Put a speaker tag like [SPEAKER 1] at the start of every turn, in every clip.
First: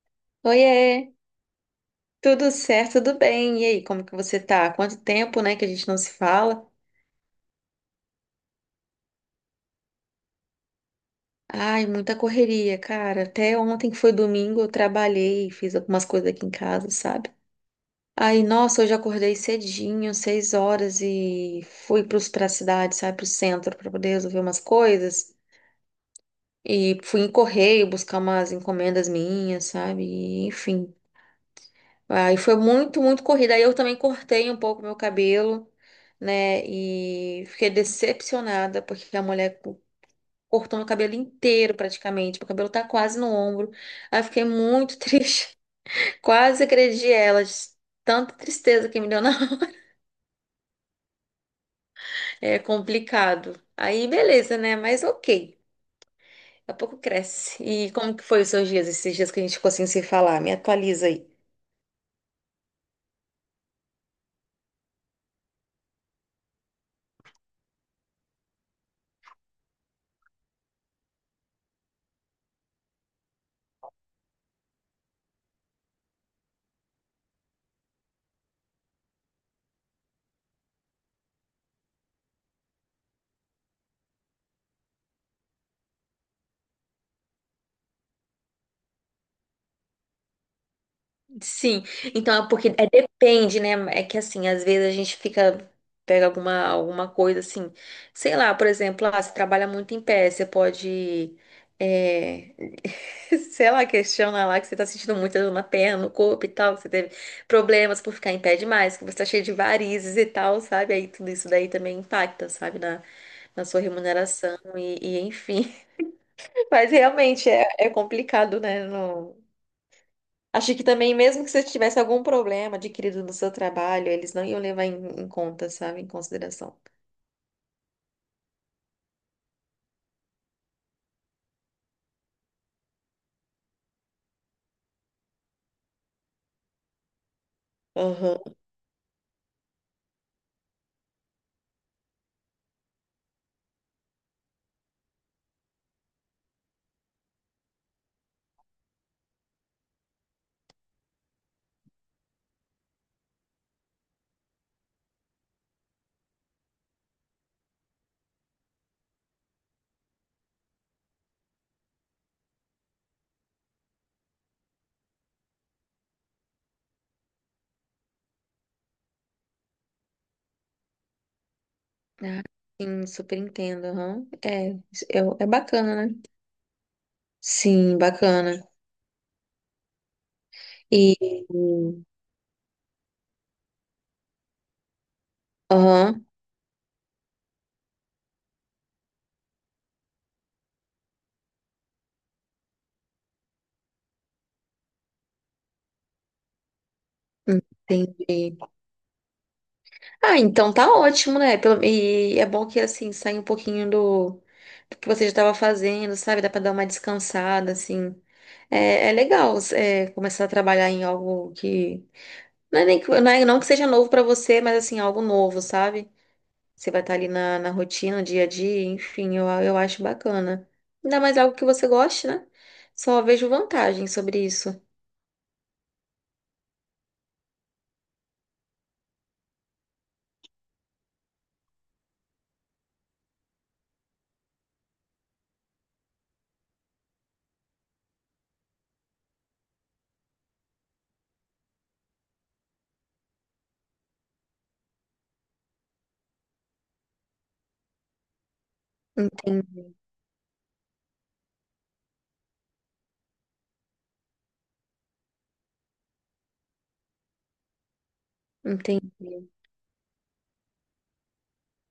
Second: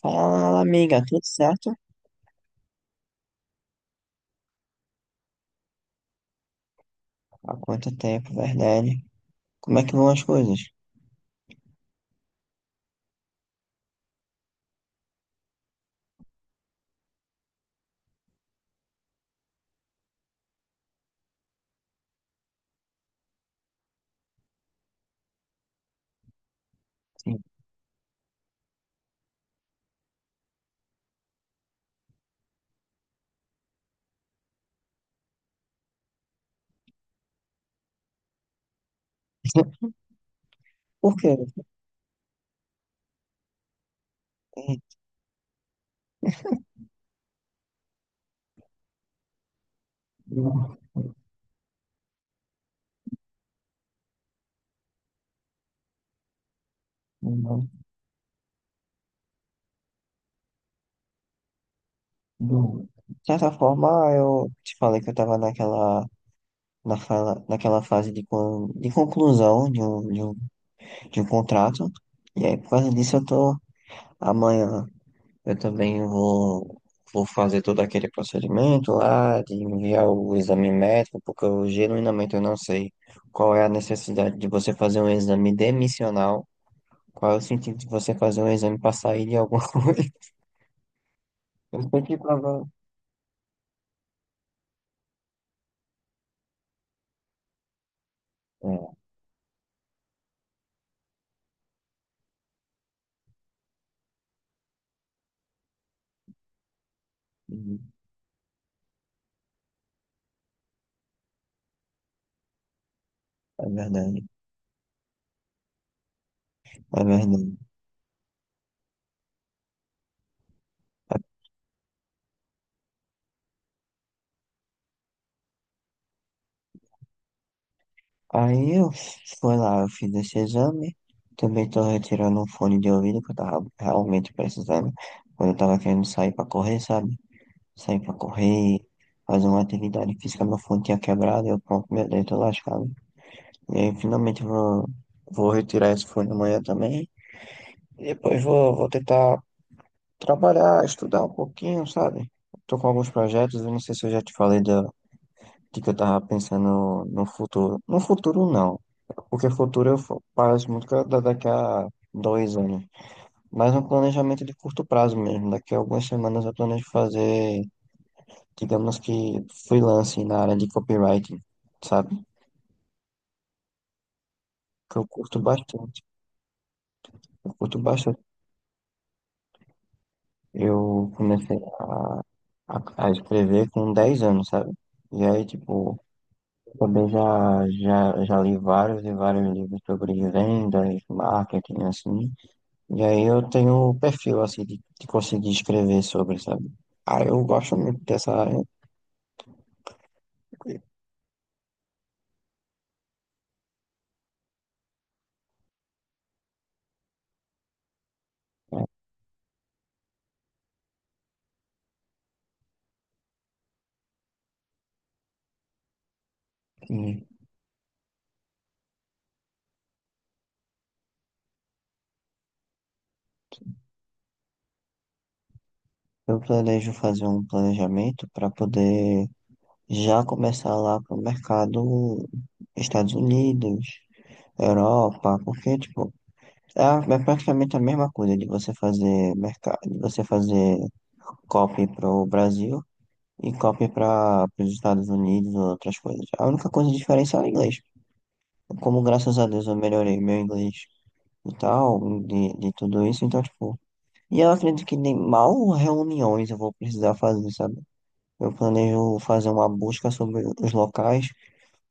[SPEAKER 1] Fala,
[SPEAKER 2] Oiê,
[SPEAKER 1] amiga, tudo certo?
[SPEAKER 2] tudo certo, tudo bem? E aí, como que você tá? Quanto tempo, né, que a gente não se fala?
[SPEAKER 1] Há quanto tempo, verdade? Como é que vão as coisas?
[SPEAKER 2] Ai, muita correria, cara. Até ontem que foi domingo, eu trabalhei, fiz algumas coisas aqui em casa, sabe? Aí, nossa, hoje eu acordei cedinho, 6 horas, e fui pra cidade, sabe, pro centro, pra poder resolver umas coisas. E fui em
[SPEAKER 1] Sim.
[SPEAKER 2] correio buscar umas encomendas minhas, sabe? E, enfim, aí foi muito, muito corrida. Aí eu também cortei um pouco meu cabelo, né? E fiquei decepcionada, porque a mulher cortou meu
[SPEAKER 1] Por
[SPEAKER 2] cabelo
[SPEAKER 1] quê?
[SPEAKER 2] inteiro praticamente. Meu cabelo tá quase no ombro. Aí eu fiquei
[SPEAKER 1] É,
[SPEAKER 2] muito triste. Quase agredi ela. De Tanta tristeza que me deu na hora.
[SPEAKER 1] eu-
[SPEAKER 2] É complicado. Aí beleza, né? Mas ok. Daqui a pouco cresce.
[SPEAKER 1] eu-
[SPEAKER 2] E como que foi os seus dias, esses dias que a gente ficou sem se falar? Me atualiza aí.
[SPEAKER 1] de certa forma, eu te falei que eu estava naquela fase de conclusão de um contrato. E aí, por causa disso, eu tô. Amanhã eu também vou fazer todo aquele procedimento lá, de enviar o exame médico, porque eu genuinamente eu não sei qual é a necessidade de você fazer um exame demissional, qual é o sentido de você fazer um exame para sair de alguma coisa.
[SPEAKER 2] Sim,
[SPEAKER 1] Eu tenho que
[SPEAKER 2] então é
[SPEAKER 1] provar.
[SPEAKER 2] porque é, depende, né? É que assim, às vezes a gente fica, pega alguma coisa assim, sei lá, por
[SPEAKER 1] É,
[SPEAKER 2] exemplo, ah, você trabalha muito em pé, você pode, é, sei lá, questiona lá que você tá sentindo muita dor na perna, no corpo e tal, que você teve
[SPEAKER 1] uhum,
[SPEAKER 2] problemas por ficar em pé demais, que você tá cheio de varizes e tal, sabe? Aí tudo isso daí também impacta, sabe, na
[SPEAKER 1] é
[SPEAKER 2] sua
[SPEAKER 1] verdade,
[SPEAKER 2] remuneração e enfim. Mas
[SPEAKER 1] é
[SPEAKER 2] realmente
[SPEAKER 1] verdade.
[SPEAKER 2] é complicado, né? Achei que também, mesmo que você tivesse algum problema adquirido no seu trabalho, eles não iam levar em conta, sabe? Em consideração.
[SPEAKER 1] Aí eu fui lá, eu fiz esse exame. Também tô retirando um fone de ouvido que eu tava realmente precisando. Quando eu tava querendo sair pra correr, sabe? Sair pra
[SPEAKER 2] Aham.
[SPEAKER 1] correr, fazer uma atividade física, meu fone tinha quebrado, eu pronto, meu dedo tô lascado. E aí finalmente eu vou retirar esse fone amanhã também. E depois vou tentar trabalhar, estudar um pouquinho, sabe? Tô com alguns projetos, eu não sei se eu já te falei da... Tipo, eu tava pensando no futuro. No futuro, não. Porque futuro eu passo muito daqui a 2 anos. Mas um planejamento de curto prazo mesmo. Daqui a algumas semanas eu planejo fazer, digamos que, freelance na área de copywriting, sabe?
[SPEAKER 2] Ah, sim, super entendo. Aham. É,
[SPEAKER 1] Que eu curto
[SPEAKER 2] é
[SPEAKER 1] bastante.
[SPEAKER 2] bacana, né?
[SPEAKER 1] Eu curto
[SPEAKER 2] Sim,
[SPEAKER 1] bastante.
[SPEAKER 2] bacana.
[SPEAKER 1] Eu
[SPEAKER 2] E.
[SPEAKER 1] comecei a escrever com 10 anos, sabe? E aí, tipo,
[SPEAKER 2] Aham,
[SPEAKER 1] também já li vários e vários livros sobre vendas, marketing, assim. E aí eu tenho um perfil, assim, de conseguir escrever sobre, sabe? Ah, eu gosto muito dessa área,
[SPEAKER 2] entendi.
[SPEAKER 1] né?
[SPEAKER 2] Ah, então tá ótimo, né? E é bom que, assim, saia um pouquinho do que você já estava fazendo, sabe? Dá pra dar uma descansada, assim. É legal, começar a trabalhar em algo que. Não é nem que, não que seja novo pra você, mas assim, é algo novo, sabe? Você vai estar
[SPEAKER 1] E
[SPEAKER 2] ali na rotina, no dia a dia, enfim, eu acho bacana. Ainda mais algo que você goste, né? Só vejo vantagem sobre isso.
[SPEAKER 1] eu planejo fazer um planejamento para poder já começar lá pro mercado Estados Unidos, Europa, porque, tipo, é, é praticamente a mesma coisa de você fazer mercado, de você fazer copy para o Brasil e copy para os Estados Unidos ou outras coisas. A única coisa diferente é o inglês. Como, graças a Deus, eu
[SPEAKER 2] Entendi,
[SPEAKER 1] melhorei meu inglês e tal, de tudo isso, então, tipo... E eu acredito que nem mal reuniões eu vou precisar fazer, sabe? Eu planejo
[SPEAKER 2] entendi,
[SPEAKER 1] fazer uma busca sobre os locais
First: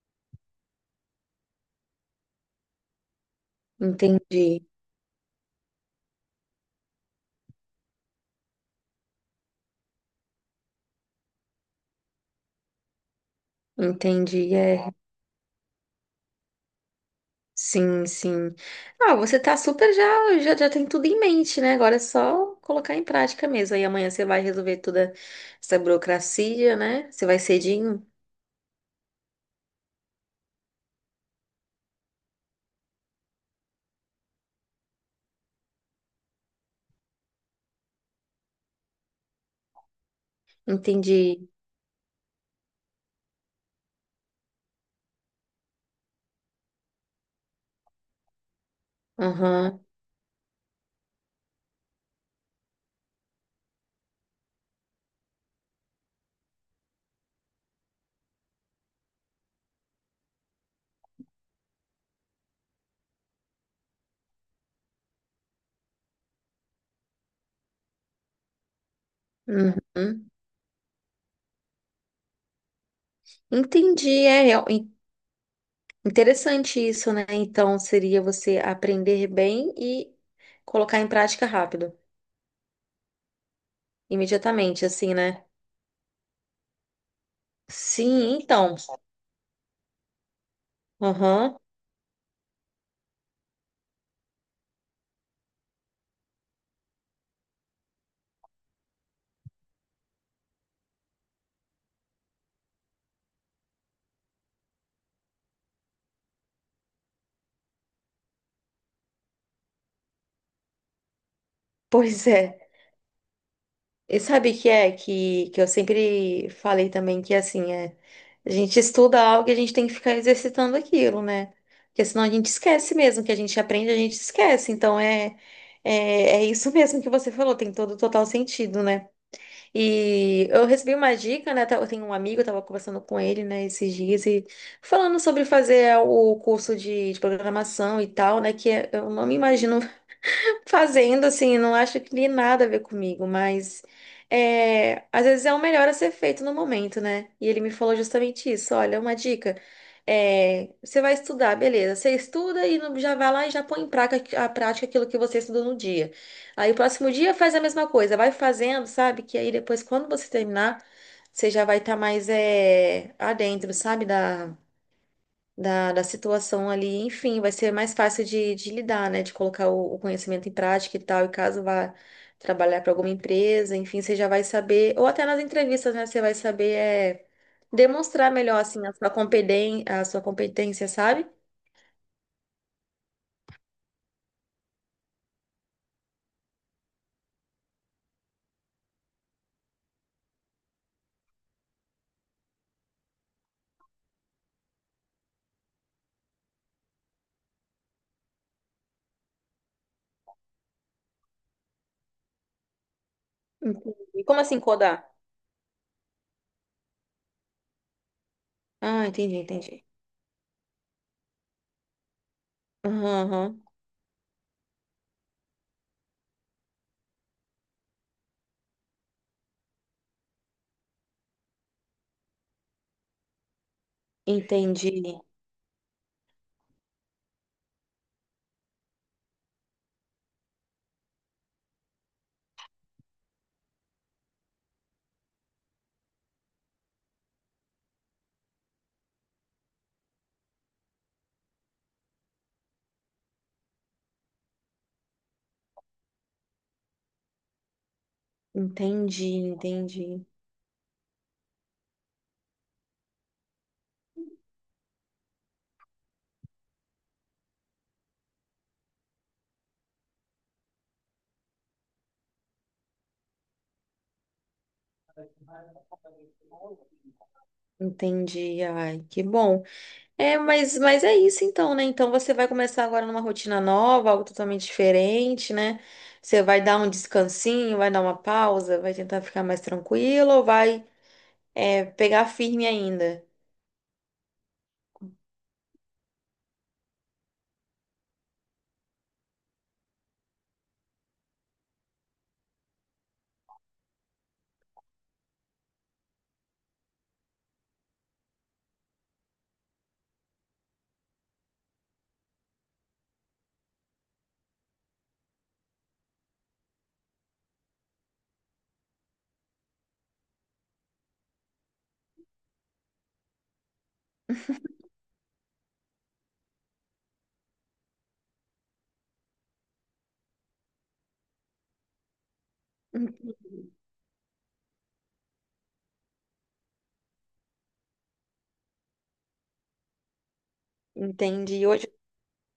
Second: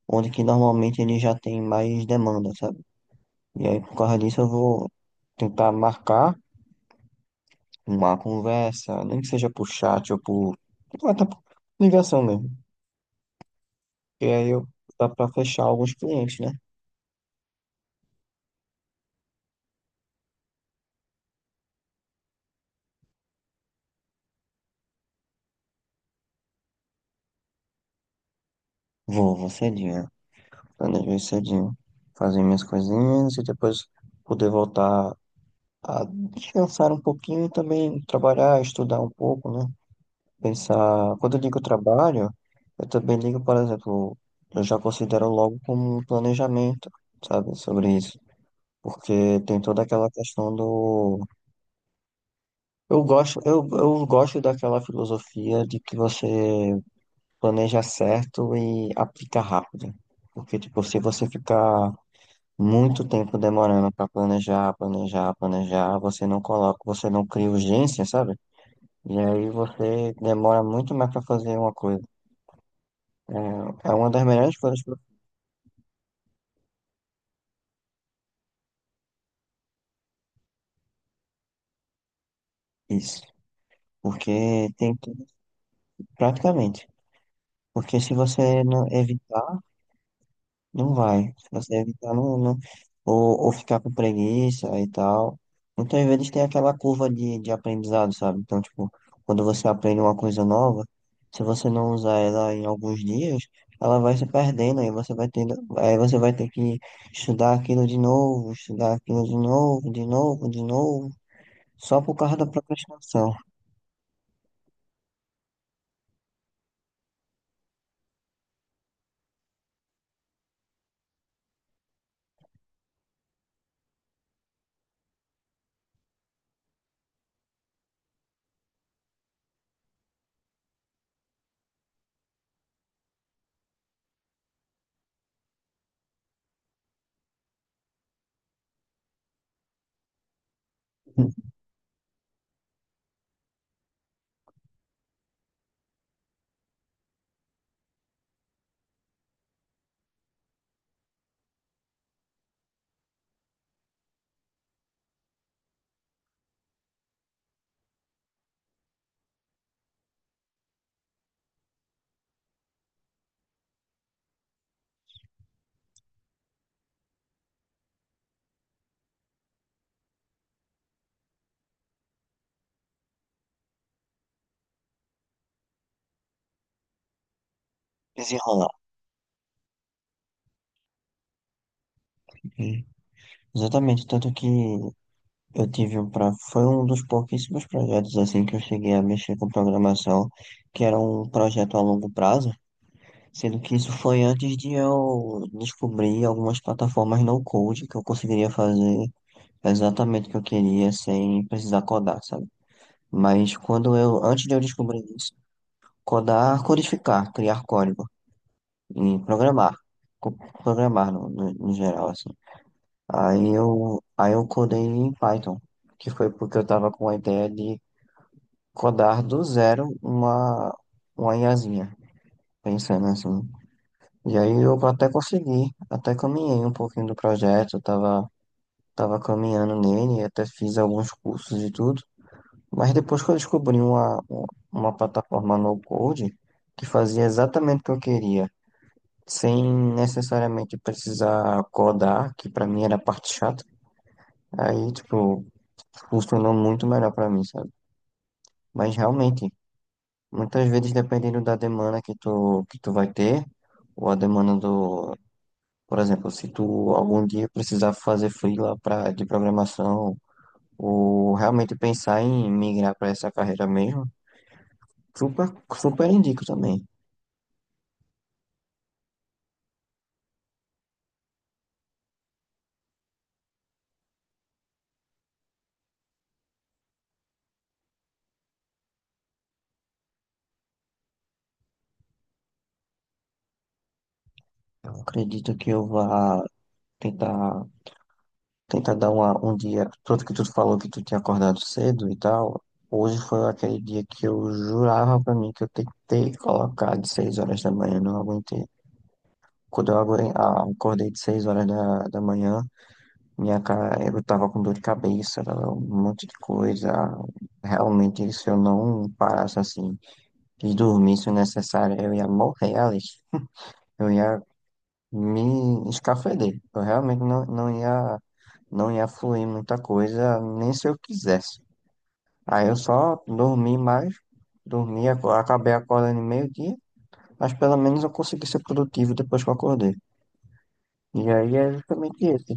[SPEAKER 1] onde que normalmente ele já tem mais demanda, sabe? E aí, por causa disso, eu
[SPEAKER 2] entendi,
[SPEAKER 1] vou tentar marcar uma conversa, nem que seja por chat ou por... ou até por ligação mesmo. E aí
[SPEAKER 2] entendi,
[SPEAKER 1] eu
[SPEAKER 2] é.
[SPEAKER 1] dá pra fechar alguns clientes, né?
[SPEAKER 2] Sim, sim. Ah, você tá super já tem tudo em mente, né? Agora é só colocar em prática mesmo. Aí amanhã você vai resolver toda essa burocracia, né? Você vai cedinho?
[SPEAKER 1] Vou cedinho. Planejo ir cedinho. Fazer minhas coisinhas e depois poder voltar a descansar um pouquinho e também trabalhar, estudar um pouco, né? Pensar. Quando eu
[SPEAKER 2] Entendi.
[SPEAKER 1] digo trabalho, eu também digo, por exemplo, eu já considero logo como um planejamento, sabe, sobre isso. Porque tem
[SPEAKER 2] Aham.
[SPEAKER 1] toda aquela questão do... eu gosto daquela filosofia de que você planeja certo e aplica rápido. Porque, tipo, se você ficar muito tempo demorando para planejar, planejar, planejar, você não coloca, você não cria urgência, sabe? E aí você
[SPEAKER 2] Uhum.
[SPEAKER 1] demora muito mais para fazer uma coisa. É, é uma das
[SPEAKER 2] Entendi, é
[SPEAKER 1] melhores coisas para
[SPEAKER 2] interessante isso, né? Então seria você aprender bem e colocar em prática rápido,
[SPEAKER 1] isso. Porque
[SPEAKER 2] imediatamente,
[SPEAKER 1] tem que,
[SPEAKER 2] assim, né?
[SPEAKER 1] praticamente. Porque se
[SPEAKER 2] Sim,
[SPEAKER 1] você
[SPEAKER 2] então.
[SPEAKER 1] não evitar... Não vai.
[SPEAKER 2] Aham,
[SPEAKER 1] Você deve estar no, ou ficar com preguiça e tal. Então, às vezes, tem aquela curva de aprendizado, sabe? Então, tipo, quando você aprende uma coisa nova, se você não usar ela em alguns dias, ela vai se perdendo, aí você vai tendo, aí você vai ter que estudar aquilo de novo, estudar aquilo de novo, de novo, de novo, só por
[SPEAKER 2] pois
[SPEAKER 1] causa da
[SPEAKER 2] é.
[SPEAKER 1] procrastinação.
[SPEAKER 2] E sabe o que é que eu sempre falei também que assim é, a gente estuda algo e a gente tem que ficar exercitando aquilo, né? Porque senão a gente esquece mesmo, que a gente aprende, a gente esquece. Então é, é isso mesmo que você falou, tem todo o total sentido, né? E eu recebi uma dica, né? Eu tenho um amigo, eu tava conversando com ele, né, esses dias, e falando sobre fazer o curso de programação e tal, né? Eu não me imagino fazendo, assim, não acho que tem nada a ver comigo, mas às vezes é o melhor a ser feito no momento, né? E ele me falou justamente isso: olha, uma dica, você vai estudar, beleza, você estuda e já vai lá e já põe em prática, a prática aquilo que você estudou no dia. Aí o próximo dia faz a mesma coisa, vai fazendo, sabe? Que aí depois, quando você terminar, você já vai estar mais adentro, sabe? da situação ali. Enfim, vai ser mais fácil de lidar, né? De colocar o conhecimento em prática e tal. E caso vá trabalhar para alguma empresa, enfim, você já vai saber, ou até nas entrevistas, né? Você vai saber demonstrar melhor,
[SPEAKER 1] Desenrolar.
[SPEAKER 2] assim, a sua competência, sabe?
[SPEAKER 1] Exatamente, tanto que eu tive um pra... Foi um dos pouquíssimos projetos assim que eu cheguei a mexer com programação, que era um projeto a longo prazo, sendo que isso foi antes de eu descobrir algumas plataformas no code que eu conseguiria fazer exatamente o que eu queria sem precisar codar, sabe? Mas quando eu,
[SPEAKER 2] Entendi. Como
[SPEAKER 1] antes de eu
[SPEAKER 2] assim
[SPEAKER 1] descobrir
[SPEAKER 2] codar?
[SPEAKER 1] isso, codar, codificar, criar código
[SPEAKER 2] Ah,
[SPEAKER 1] e
[SPEAKER 2] entendi,
[SPEAKER 1] programar,
[SPEAKER 2] entendi.
[SPEAKER 1] co- programar no, no geral assim.
[SPEAKER 2] Aham, aham.
[SPEAKER 1] Aí eu codei em Python, que foi porque eu tava com a ideia de codar do zero uma IAzinha, pensando assim. E aí eu até
[SPEAKER 2] Entendi,
[SPEAKER 1] consegui, até caminhei um pouquinho do projeto, tava caminhando nele, até fiz alguns cursos e tudo. Mas depois que eu descobri uma plataforma no code que fazia exatamente o que eu queria, sem necessariamente precisar codar, que pra mim era a parte chata, aí, tipo, funcionou muito melhor pra mim, sabe? Mas
[SPEAKER 2] entendi,
[SPEAKER 1] realmente,
[SPEAKER 2] entendi,
[SPEAKER 1] muitas vezes, dependendo da demanda que tu vai ter, ou a demanda do, por exemplo, se tu algum dia precisar fazer freela pra, de programação, ou realmente pensar em migrar para essa carreira mesmo, super, super indico também.
[SPEAKER 2] entendi. Ai, que bom. É, mas é isso então, né? Então você vai começar agora numa rotina nova, algo totalmente diferente, né? Você vai dar um descansinho, vai dar uma pausa, vai tentar ficar mais tranquilo ou vai, pegar firme ainda?
[SPEAKER 1] Eu acredito que eu vá tentar, tentar dar uma, um dia, tanto que tu falou que tu tinha acordado cedo e tal, hoje foi aquele dia que eu jurava pra mim que eu tentei colocar de 6 horas da manhã, não aguentei. Quando eu acordei de 6 horas da manhã, minha cara, eu tava com dor de cabeça, tava um monte de coisa. Realmente, se eu não parasse assim e dormisse o necessário, eu ia morrer ali. Eu ia me escafeder. Eu realmente não ia, não ia fluir muita coisa, nem se eu quisesse. Aí eu só dormi mais, dormi, acabei acordando meio-dia, mas pelo menos eu consegui ser produtivo depois que eu acordei. E aí
[SPEAKER 2] Entendi.
[SPEAKER 1] é
[SPEAKER 2] Hoje,
[SPEAKER 1] justamente esse.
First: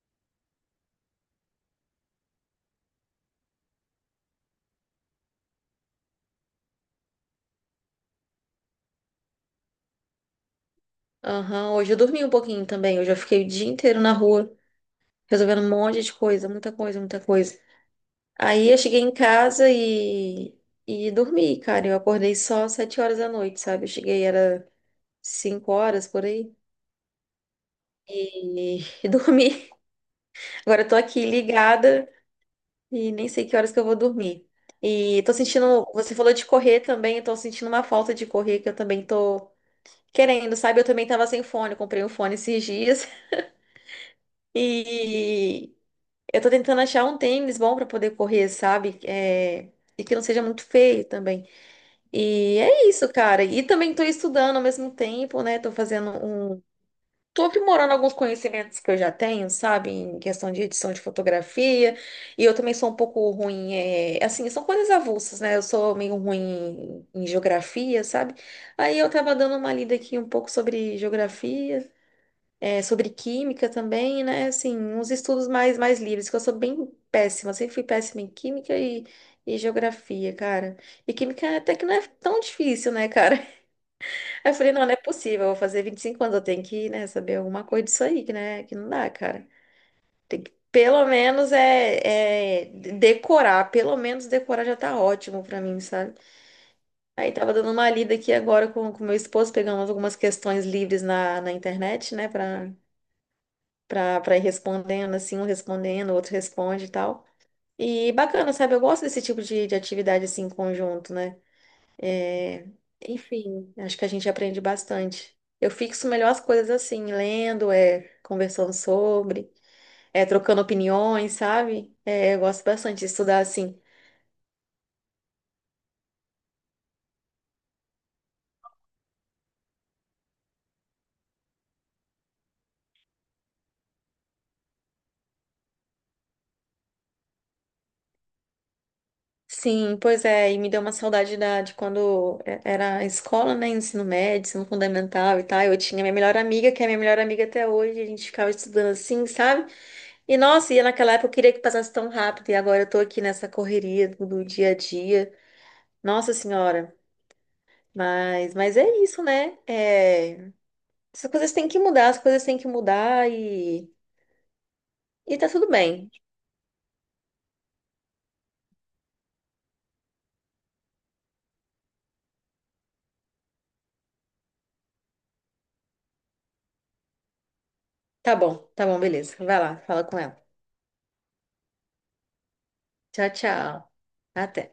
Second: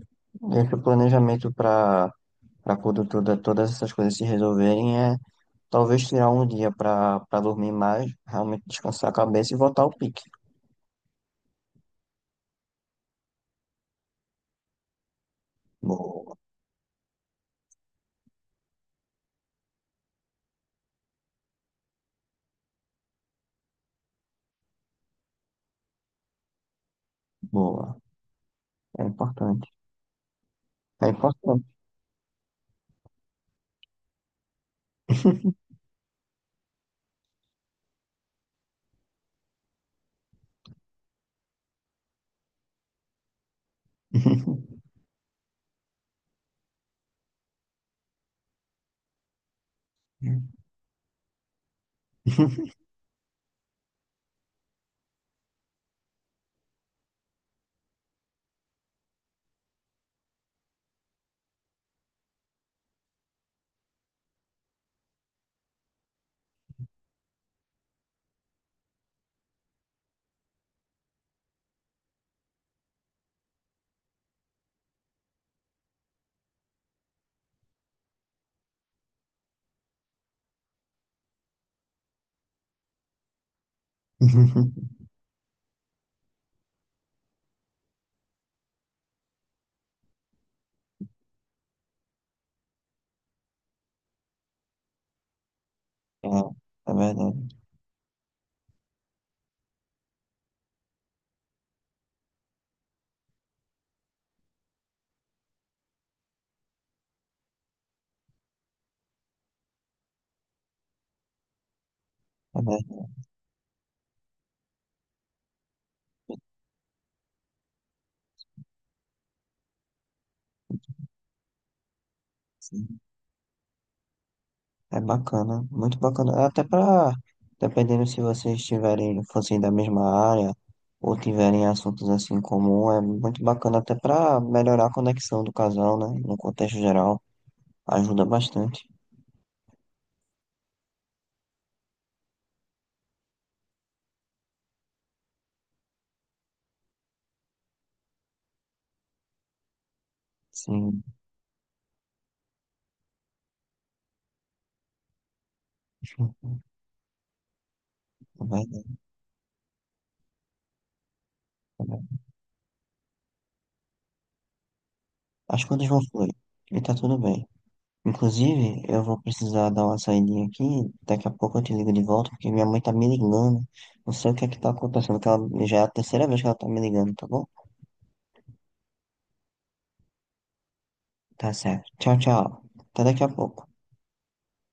[SPEAKER 1] Esse planejamento para para quando toda, todas essas coisas se resolverem é talvez tirar um dia para para dormir mais, realmente descansar a cabeça e voltar ao pique.
[SPEAKER 2] aham, hoje eu dormi um pouquinho também. Hoje eu fiquei o dia inteiro na rua, resolvendo um monte de
[SPEAKER 1] Boa,
[SPEAKER 2] coisa, muita coisa, muita coisa. Aí eu cheguei em casa e dormi, cara. Eu acordei só 7 horas da noite, sabe? Eu cheguei, era 5 horas por aí.
[SPEAKER 1] boa.
[SPEAKER 2] E,
[SPEAKER 1] É
[SPEAKER 2] e
[SPEAKER 1] importante.
[SPEAKER 2] dormi. Agora eu tô
[SPEAKER 1] É
[SPEAKER 2] aqui
[SPEAKER 1] importante.
[SPEAKER 2] ligada e nem sei que horas que eu vou dormir. E tô sentindo, você falou de correr também, eu tô sentindo uma falta de correr que eu também tô querendo, sabe? Eu também tava sem fone, eu comprei um fone esses dias e eu tô tentando achar um tênis bom pra poder correr, sabe? E que não seja muito feio também. E é isso, cara. E também tô estudando ao mesmo tempo, né? Tô fazendo um Tô aprimorando alguns conhecimentos que eu já tenho, sabe, em questão de edição de fotografia, e eu também sou um pouco ruim, assim, são coisas avulsas, né? Eu sou meio ruim em geografia, sabe? Aí eu tava dando uma lida aqui um pouco sobre geografia, sobre química também, né? Assim, uns estudos mais livres, que eu sou bem péssima, sempre fui péssima em química e geografia, cara. E química até que não é tão difícil, né, cara? Aí eu falei, não, não é possível, eu vou fazer 25 anos, eu tenho que, né, saber alguma coisa disso aí, que, né, que não dá, cara. Tem que, pelo menos, decorar, pelo menos decorar já tá ótimo pra mim, sabe?
[SPEAKER 1] É, é
[SPEAKER 2] Aí tava
[SPEAKER 1] verdade.
[SPEAKER 2] dando uma lida aqui agora com meu esposo, pegando algumas questões livres na internet, né, pra ir respondendo, assim, um respondendo, o outro responde e tal. E bacana, sabe? Eu gosto desse tipo de atividade, assim, em conjunto, né?
[SPEAKER 1] É
[SPEAKER 2] É,
[SPEAKER 1] verdade.
[SPEAKER 2] Enfim, acho que a gente aprende bastante. Eu fixo melhor as coisas assim, lendo, conversando sobre, trocando opiniões, sabe? Eu gosto bastante de estudar assim.
[SPEAKER 1] É bacana, muito bacana. É até para, dependendo se vocês tiverem, fossem da mesma área ou tiverem assuntos assim em comum, é muito bacana até para melhorar a conexão do casal, né? No contexto geral, ajuda bastante.
[SPEAKER 2] Sim, pois é, e me deu uma saudade da, de quando era a escola, né? Ensino médio, ensino fundamental e tal. Eu tinha minha melhor amiga, que é minha melhor amiga até hoje, a gente ficava estudando assim, sabe? E nossa, e
[SPEAKER 1] Sim,
[SPEAKER 2] naquela época eu queria que passasse tão rápido, e agora eu tô aqui nessa correria do dia a dia. Nossa
[SPEAKER 1] é
[SPEAKER 2] Senhora. Mas
[SPEAKER 1] verdade,
[SPEAKER 2] é isso, né? É, essas coisas têm que
[SPEAKER 1] é verdade.
[SPEAKER 2] mudar, as coisas têm que mudar e tá
[SPEAKER 1] As
[SPEAKER 2] tudo
[SPEAKER 1] coisas vão
[SPEAKER 2] bem.
[SPEAKER 1] fluir e tá tudo bem. Inclusive, eu vou precisar dar uma saidinha aqui, daqui a pouco eu te ligo de volta, porque minha mãe tá me ligando. Não sei o que é que tá acontecendo, que ela já é a terceira vez que ela tá me ligando, tá bom?
[SPEAKER 2] Tá bom, beleza. Vai lá, fala com ela.
[SPEAKER 1] Tá certo. Tchau, tchau. Até daqui a
[SPEAKER 2] Tchau,
[SPEAKER 1] pouco.
[SPEAKER 2] tchau. Até.